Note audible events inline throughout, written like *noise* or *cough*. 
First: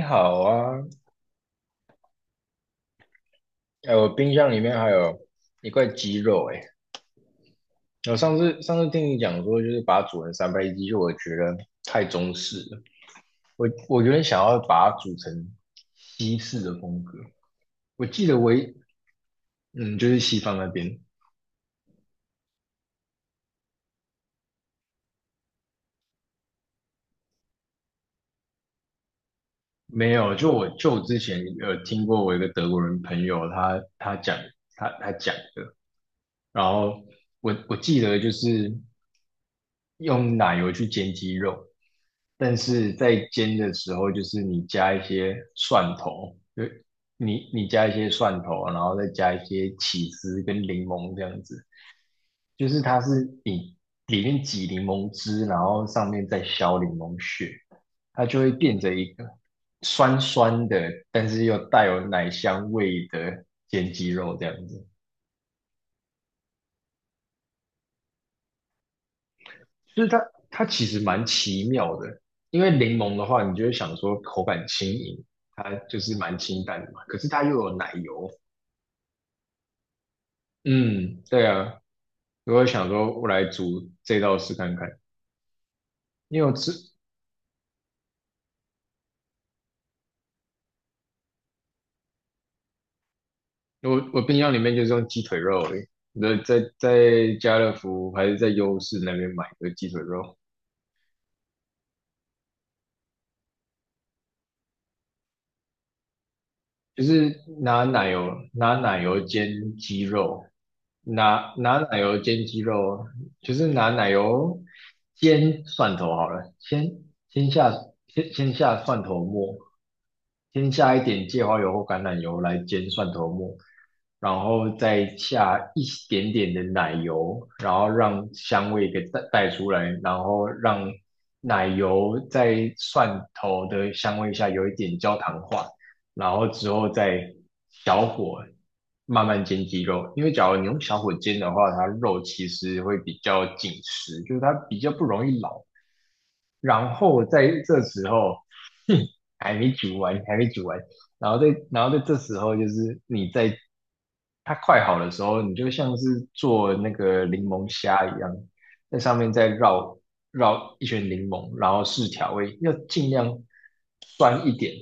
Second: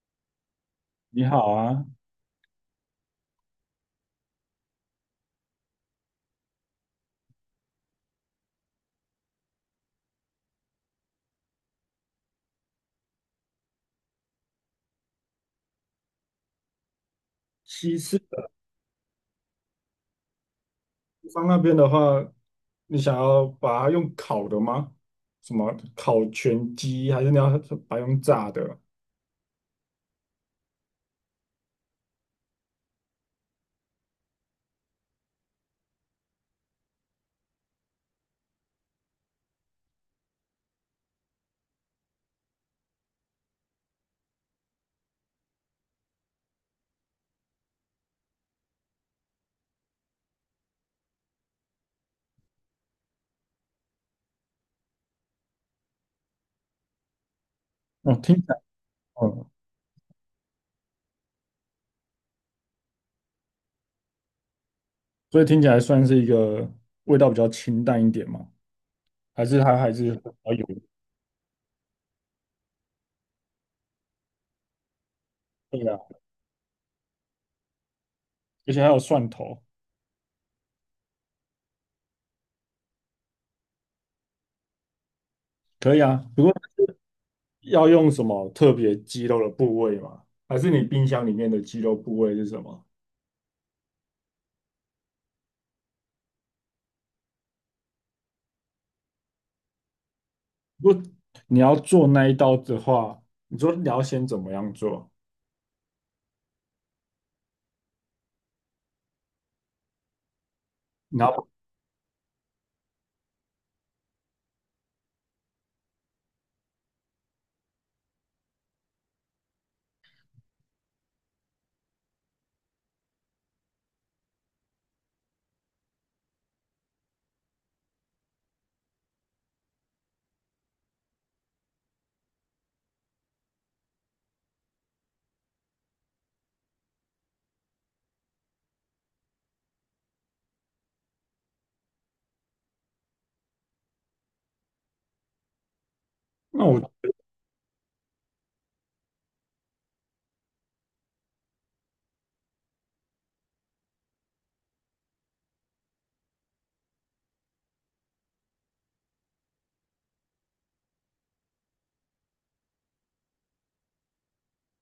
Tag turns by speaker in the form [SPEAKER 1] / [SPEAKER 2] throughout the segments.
[SPEAKER 1] 你好啊。
[SPEAKER 2] 你好啊，
[SPEAKER 1] 哎，我冰箱里面还有一块鸡肉，哎，我上次听你讲说，就是把它煮成三杯鸡，就我觉得太中式了。我有点想要把它煮成西式的风格。
[SPEAKER 2] 西
[SPEAKER 1] 我
[SPEAKER 2] 式
[SPEAKER 1] 记得我一嗯，就是西方那边。
[SPEAKER 2] 北方那边的话，你想要把它用烤的吗？什么烤全鸡，还是你要把它用炸的？
[SPEAKER 1] 没有，就我之前有听过我一个德国人朋友他讲他讲的，然后我记得就是。用奶油去煎鸡肉，但是在煎的时候，就是你加一些蒜头，就你加一些蒜头，然后再加一些起司跟柠檬这样子。就是它是你里面挤柠檬汁，然后上面再削柠檬屑，
[SPEAKER 2] 哦，
[SPEAKER 1] 它
[SPEAKER 2] 听
[SPEAKER 1] 就
[SPEAKER 2] 起
[SPEAKER 1] 会
[SPEAKER 2] 来，
[SPEAKER 1] 变成一个
[SPEAKER 2] 嗯，
[SPEAKER 1] 酸酸的，但是又带有奶香味的煎鸡肉这样子。
[SPEAKER 2] 所以听起来算是一个味道比较清淡一点嘛，还是它还
[SPEAKER 1] 就是
[SPEAKER 2] 是
[SPEAKER 1] 它
[SPEAKER 2] 比较
[SPEAKER 1] 它
[SPEAKER 2] 有，
[SPEAKER 1] 其实蛮奇妙的，因为柠檬的话，你就会想说口感轻盈，它
[SPEAKER 2] 对啊，
[SPEAKER 1] 就是蛮清淡的嘛，可是它又有奶油。
[SPEAKER 2] 而且还有蒜头，
[SPEAKER 1] 嗯，对啊，我会想说我来煮这道试看看，
[SPEAKER 2] 可以啊。
[SPEAKER 1] 因
[SPEAKER 2] 不
[SPEAKER 1] 为我
[SPEAKER 2] 过
[SPEAKER 1] 吃
[SPEAKER 2] 要用什么特别鸡肉的部位吗？还是你冰箱里面的鸡肉部位是什么？
[SPEAKER 1] 我冰箱里面就是用鸡腿肉而已，那在家乐福还是在优势那边买的鸡腿肉。
[SPEAKER 2] 如果你要做那一道的话，你说你要先怎么样做？
[SPEAKER 1] 就是拿奶油煎鸡肉，
[SPEAKER 2] 你要，
[SPEAKER 1] 拿奶油煎鸡肉，就是拿奶油煎蒜头好了，先下先下蒜头末，先下一点芥花油或橄榄油来煎蒜头末，然后再下一点点的奶油，然后让香味给带出来，然后让奶油在蒜头的香味下有一点焦糖化，然后之后再小火慢慢煎鸡肉。因为假如你用小火煎的话，它肉其实会比较紧实，就是它比较不容易老。
[SPEAKER 2] 那我
[SPEAKER 1] 然后在这时候，哼，还没煮完，还没煮完，然后在这时候，就是你在它快好的时候，你就像是做那个柠檬虾一样，在上面再绕一圈柠檬，然后试调味，要尽量酸一点，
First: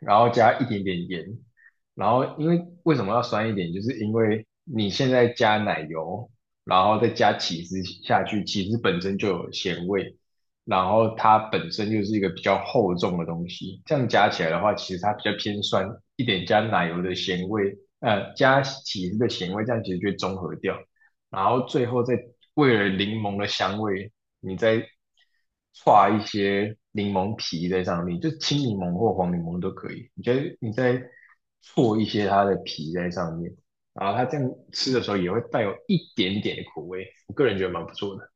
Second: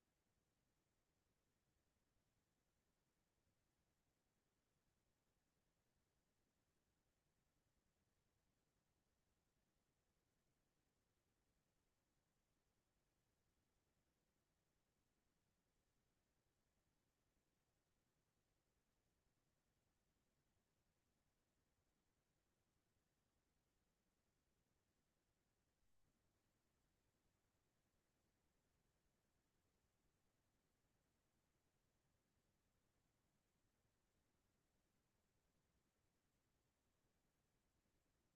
[SPEAKER 1] 然后加一点点盐，然后因为为什么要酸一点，就是因为你现在加奶油。然后再加起司下去，起司本身就有咸味，然后它本身就是一个比较厚重的东西，这样加起来的话，其实它比较偏酸一点，加奶油的咸味，加起司的咸味，这样其实就会中和掉。然后最后再为了柠檬的香味，你再刷一些柠檬皮在上面，就青柠檬或黄柠檬都可以。你觉得你再搓一些它的皮在上面，然后它这样吃的时候也会带有一点点的苦味。我个人觉得蛮不错的。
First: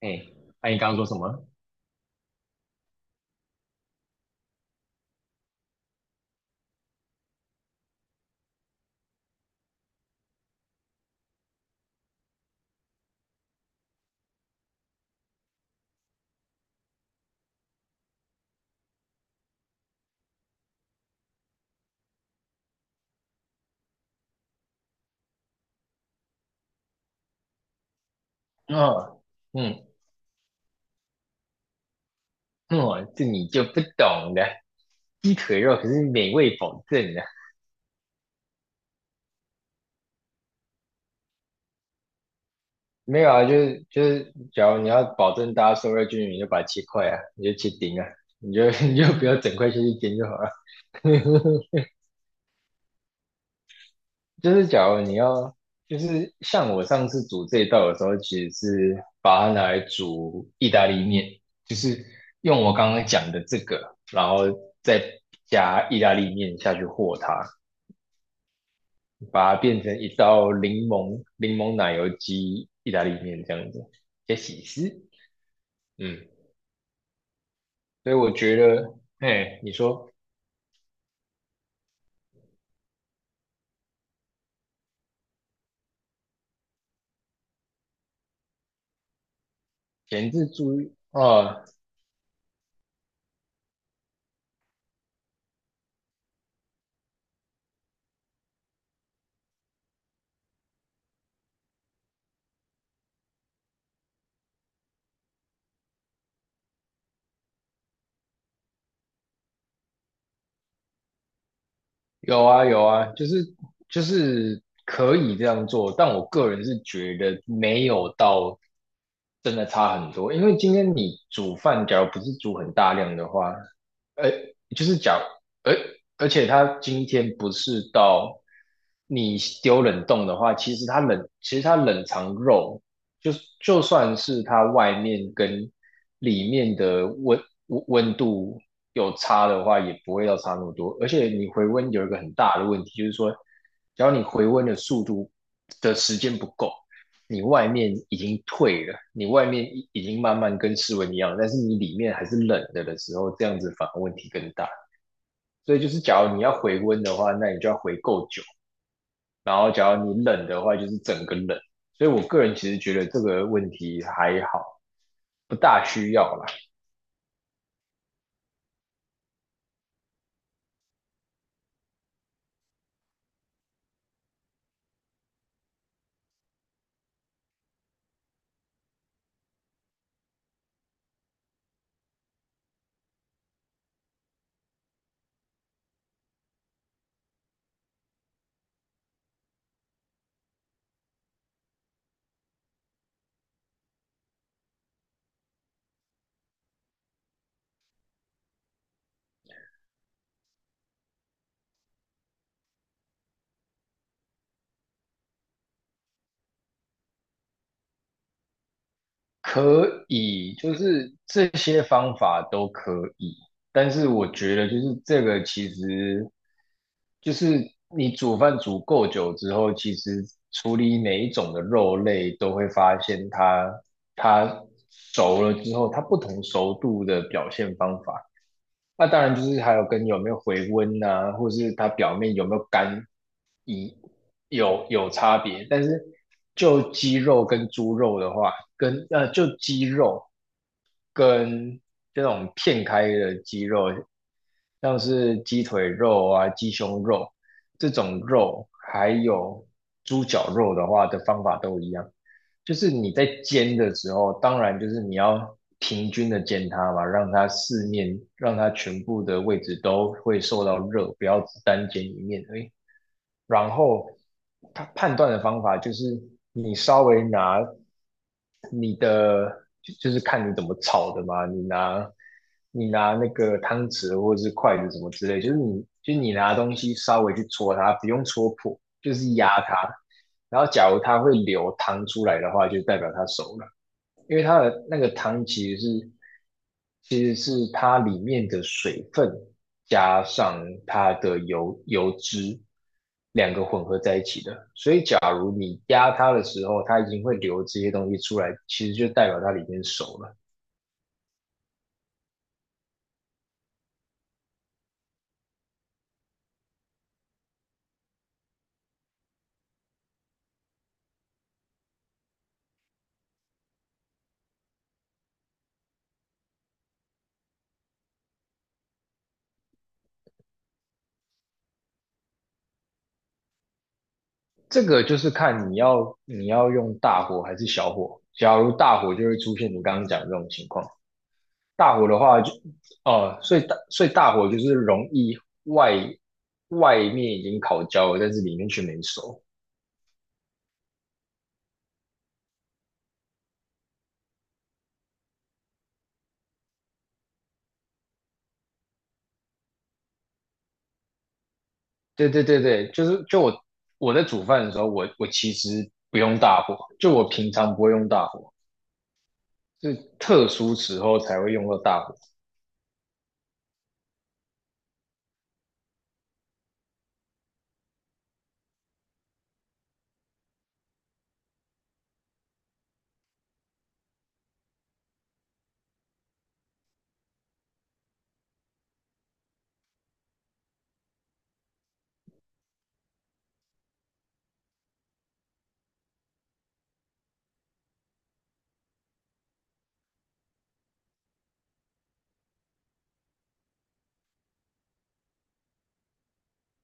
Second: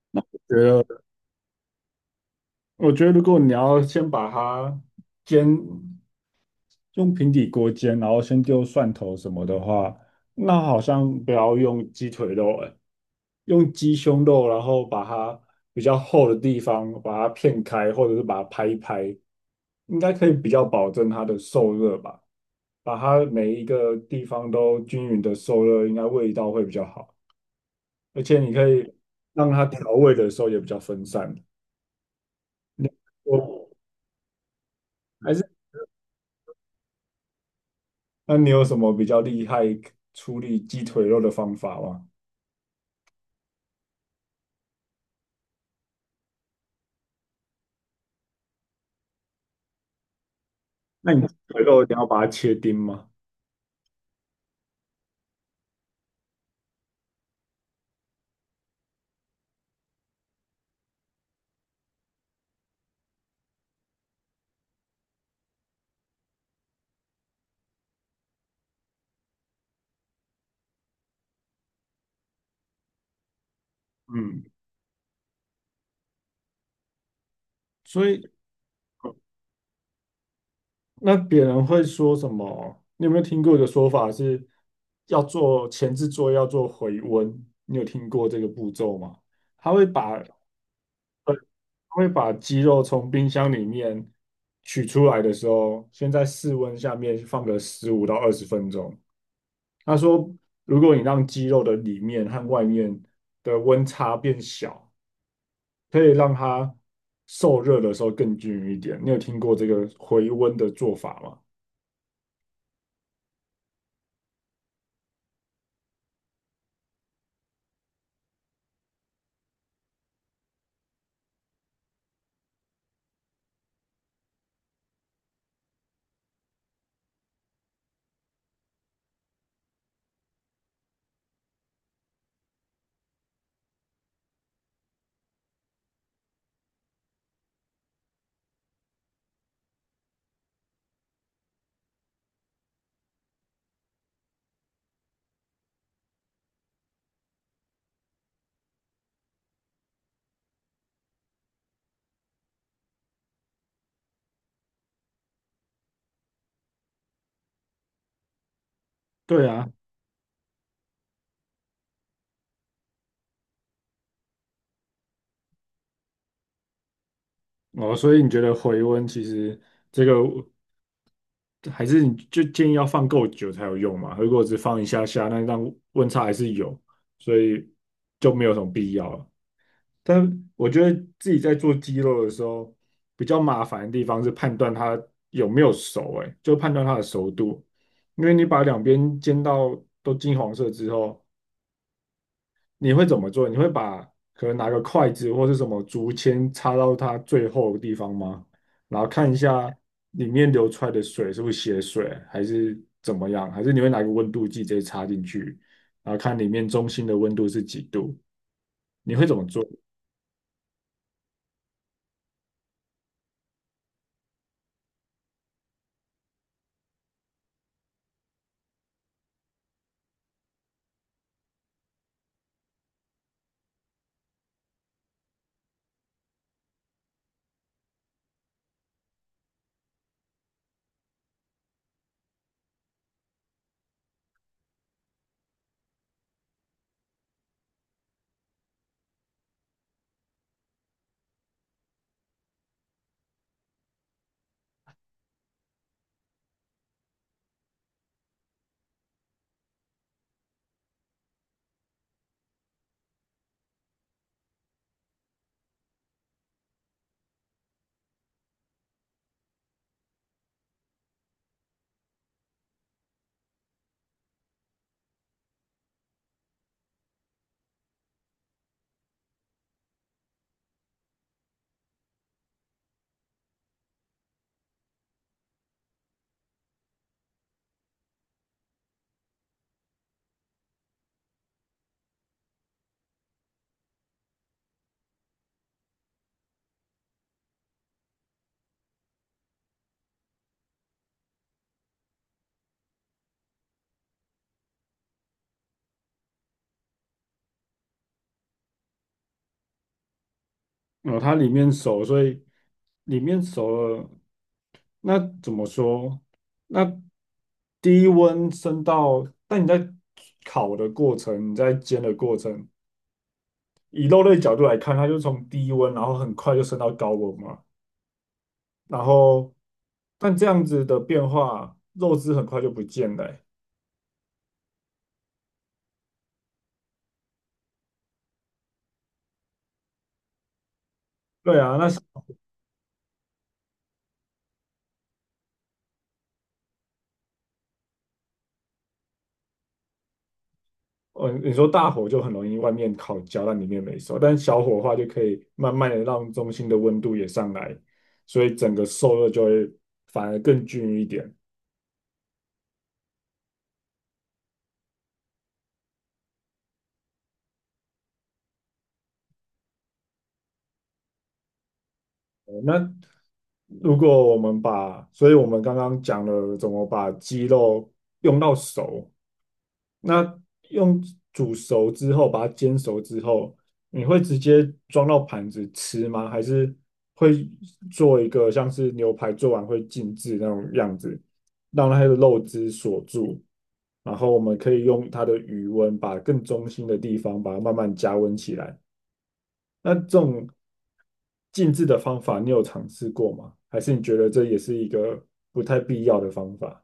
[SPEAKER 1] 哎，那、你
[SPEAKER 2] 觉
[SPEAKER 1] 刚刚
[SPEAKER 2] 得，
[SPEAKER 1] 说什么？
[SPEAKER 2] 我觉得如果你要先把它煎，用平底锅煎，然后先丢蒜头什么的话，那好像不要用鸡腿肉，哎，用鸡胸肉，然后把它比较厚的地方把它片开，或者是把它拍一拍，应该可以比较保证它的受热吧，把它每一个地方都均匀的受热，应该味道会比较好，而且你可以
[SPEAKER 1] 哦，
[SPEAKER 2] 让它
[SPEAKER 1] 嗯，
[SPEAKER 2] 调味的时候也比较分散。
[SPEAKER 1] 哦，这
[SPEAKER 2] 我。
[SPEAKER 1] 你就不懂了。
[SPEAKER 2] 还
[SPEAKER 1] 鸡
[SPEAKER 2] 是。
[SPEAKER 1] 腿肉可是美味保证的。
[SPEAKER 2] 那你有什么比较厉害处理鸡腿肉的方法吗？
[SPEAKER 1] 没有啊，就是，假如你要保证大家受热均匀，你就把它切块啊，你就切丁啊，你就 *laughs* 你就不要整块下去煎就好了。
[SPEAKER 2] 那你鸡腿
[SPEAKER 1] *laughs*
[SPEAKER 2] 肉一定要把它切丁吗？
[SPEAKER 1] 就是假如你要，就是像我上次煮这一道的时候，其实是把它拿来煮意大利面，就是用我刚刚讲的这个，然后再加意大利面下去和它，把它变成一道柠檬奶油鸡意大利面这样子，加
[SPEAKER 2] 嗯，
[SPEAKER 1] 起司。嗯，
[SPEAKER 2] 所
[SPEAKER 1] 所以
[SPEAKER 2] 以
[SPEAKER 1] 我觉得，哎，你说
[SPEAKER 2] 那别人会说什么？你有没有听过一个说法是要做前置作业要做回温？你有听过这个步骤吗？他会把
[SPEAKER 1] 前置猪啊，
[SPEAKER 2] 呃
[SPEAKER 1] 哦，
[SPEAKER 2] 他会把鸡肉从冰箱里面取出来的时候，先在室温下面放个15到20分钟，他说，如果你让肌肉的里面和外面的温差变小，可以让它受热的时候更均匀一点。你有听过这个回温的做法吗？
[SPEAKER 1] 有啊有啊，就是就是可以这样做，但我个人是觉得没有到真的差很多，因为今天你煮饭，假如不是煮很大量的话，呃，就是讲，而而且它今天不是到你丢冷冻的话，其实它冷藏肉就就算是它外面跟里面的温度有差的话，也不会要差那么多。而且你回温有一个很大的问题，就是说，只要你回温的速度的时间不够，你外面已经退了，你外面已经慢慢跟室温一样，但是你里面还是冷的的时候，这样子反而问题更大。所以就是，假如你要回温的话，那你就要回够久，
[SPEAKER 2] 对
[SPEAKER 1] 然
[SPEAKER 2] 啊，
[SPEAKER 1] 后假如你冷的话，就是整个冷。所以我个人其实觉得这个问题还好，不大需要啦。
[SPEAKER 2] 哦，所以你觉得回温其实这个还是你就建议要放够久才有用嘛？如果只放一下下，那让温差还是有，所以就没有什么必要了。但我觉得自己在做鸡肉的时候，比较麻烦的地方是判断它有没有熟、欸，哎，就判断它的熟度。因为你把两边煎到都金黄色之后，你会怎么做？你会把可能拿个筷子或是什么竹签插到它最后的地方吗？然后看一下里面流出来的水是不是血水，还是怎么样？还是你会拿个温度计直接插进去，然后看里面中心的温度是几度？你会怎么做？
[SPEAKER 1] 可以，就是这些方法都可以。但是我觉得就是这个其实就是你煮饭煮够久之后，其实处理每一种的肉类都会发现它熟了之后，它不同熟度的表现方法那当然就是还有跟有没有回温啊，或者是它表面有没有干，一有差别。但是就鸡肉跟猪肉的话，跟就鸡肉跟这种片开的鸡肉，像是鸡腿肉啊、鸡胸肉这种肉，还有猪脚肉的话的方法都一样，就是你在煎的时候，当然就是你要平均的煎它嘛，让它四面，让它全部的位置都会受到热，不要只单煎一面而已。然后他判断的方法就是你稍微拿你的，就是看你怎么炒的嘛，你拿那个汤匙或者是筷子什么之类，就是你拿东西稍微去戳它，不用戳破，就是压它。然后假如它会流汤出来的话，就代表它熟了。因为它的那个汤其实是它里面的水分加上它的油脂两个混合在一起的，所以假如你压它的时候，它已经会流这些东西出来，其实就代表它里面熟了。
[SPEAKER 2] 哦，它里面熟，所以里面熟了，那怎么说？那低温升到，但你在烤的过程，你在煎的过程，以肉类角度来看，它就从低温，然后很快就升到高温嘛。然后，但这样子的变化，肉汁很快就不见了欸
[SPEAKER 1] 这个就是看你要用大火还是小火。假如大火就会出现你刚刚讲的这种情况，
[SPEAKER 2] 对啊，那
[SPEAKER 1] 大火的话就，哦，所以大火就是容易外外面已经烤焦了，但是里面却没熟。
[SPEAKER 2] 嗯，你说大火就很容易外面烤焦，但里面没熟；但小火的话，就可以慢慢的让中心的温度也上来，所以整个受热就会反而更均匀一点。
[SPEAKER 1] 对对对对，就是就我在煮饭的时候，我其实不用大火，就我平常不会用大火，是特殊时候才会用到大火。
[SPEAKER 2] 呃那如果我们把，所以我们刚刚讲了怎么把鸡肉用到熟，那用煮熟之后，把它煎熟之后，你会直接装到盘子吃吗？还是会做一个像是牛排做完会静置那种样子，让它的肉汁锁住，然后我们可以用它的余温把更中心的地方把它慢慢加温起来。那这种静置的方法，你有尝试过吗？还是你觉得这也是一个不太必要的方法？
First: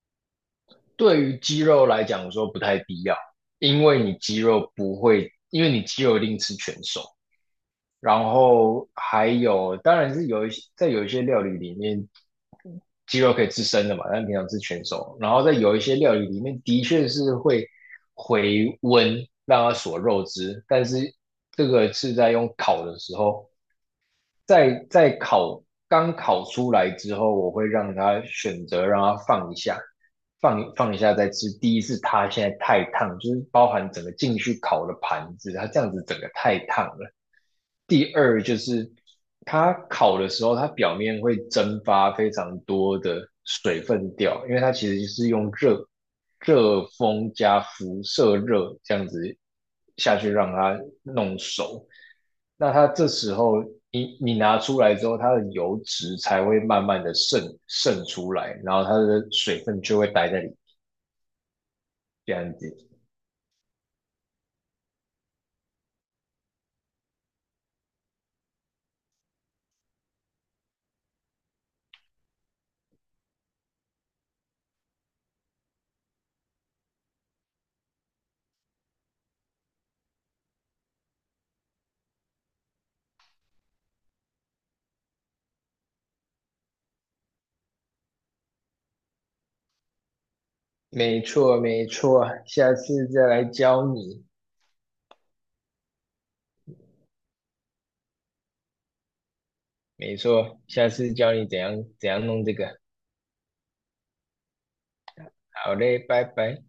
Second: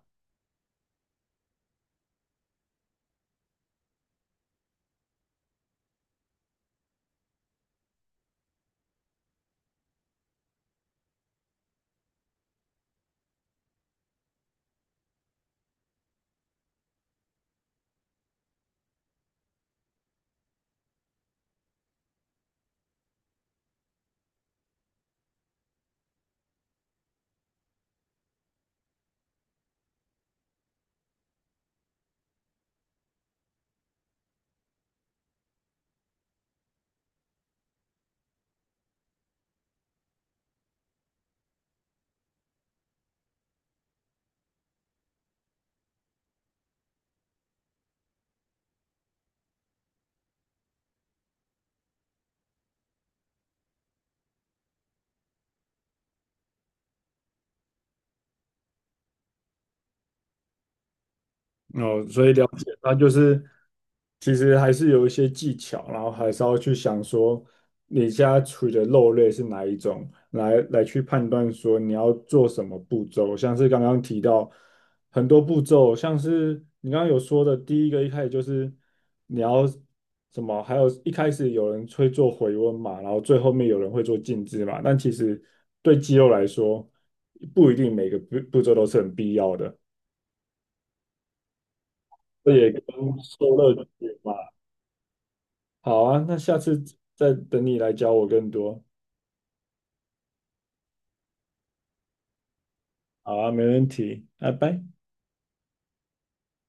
[SPEAKER 1] 对于鸡肉来讲，我说不太必要，因为你鸡肉不会，因为你鸡肉一定吃全熟，然后还有，当然是有一些有一些料理里面，鸡肉可以吃生的嘛，但平常吃全熟。然后在有一些料理里面，的确是会回温让它锁肉汁，但是这个是在用烤的时候，在烤刚烤出来之后，我会让它选择让它放一下，放一下再吃。第一是它现在太烫，就是包含整个进去烤的盘子，它这样子整个太烫了。第二就是它烤的时候，它表面会蒸发非常多的水分掉，因为它其实就是用热风加辐射热这样子下去让它弄熟。那它这时候你拿出来之后，它的油脂才会慢慢的渗出来，然后它的水分就会待在里
[SPEAKER 2] 哦，所
[SPEAKER 1] 这
[SPEAKER 2] 以了
[SPEAKER 1] 样
[SPEAKER 2] 解，
[SPEAKER 1] 子。
[SPEAKER 2] 那就是其实还是有一些技巧，然后还是要去想说你家在处理的肉类是哪一种，来来去判断说你要做什么步骤。像是刚刚提到很多步骤，像是你刚刚有说的第一个，一开始就是你要什么，还有一开始有人会做回温嘛，然后最后面有人会做静置嘛，但其实对肌肉来说，不一定每个步骤都是很必要的。
[SPEAKER 1] 没错，没错，
[SPEAKER 2] 这也
[SPEAKER 1] 下
[SPEAKER 2] 跟
[SPEAKER 1] 次再来
[SPEAKER 2] 受乐
[SPEAKER 1] 教
[SPEAKER 2] 趣
[SPEAKER 1] 你。
[SPEAKER 2] 嘛。好啊，那下次再等你来教我更多。
[SPEAKER 1] 没错，下次教你怎样弄这个。
[SPEAKER 2] 好啊，没问题，拜拜。
[SPEAKER 1] 好嘞，拜拜。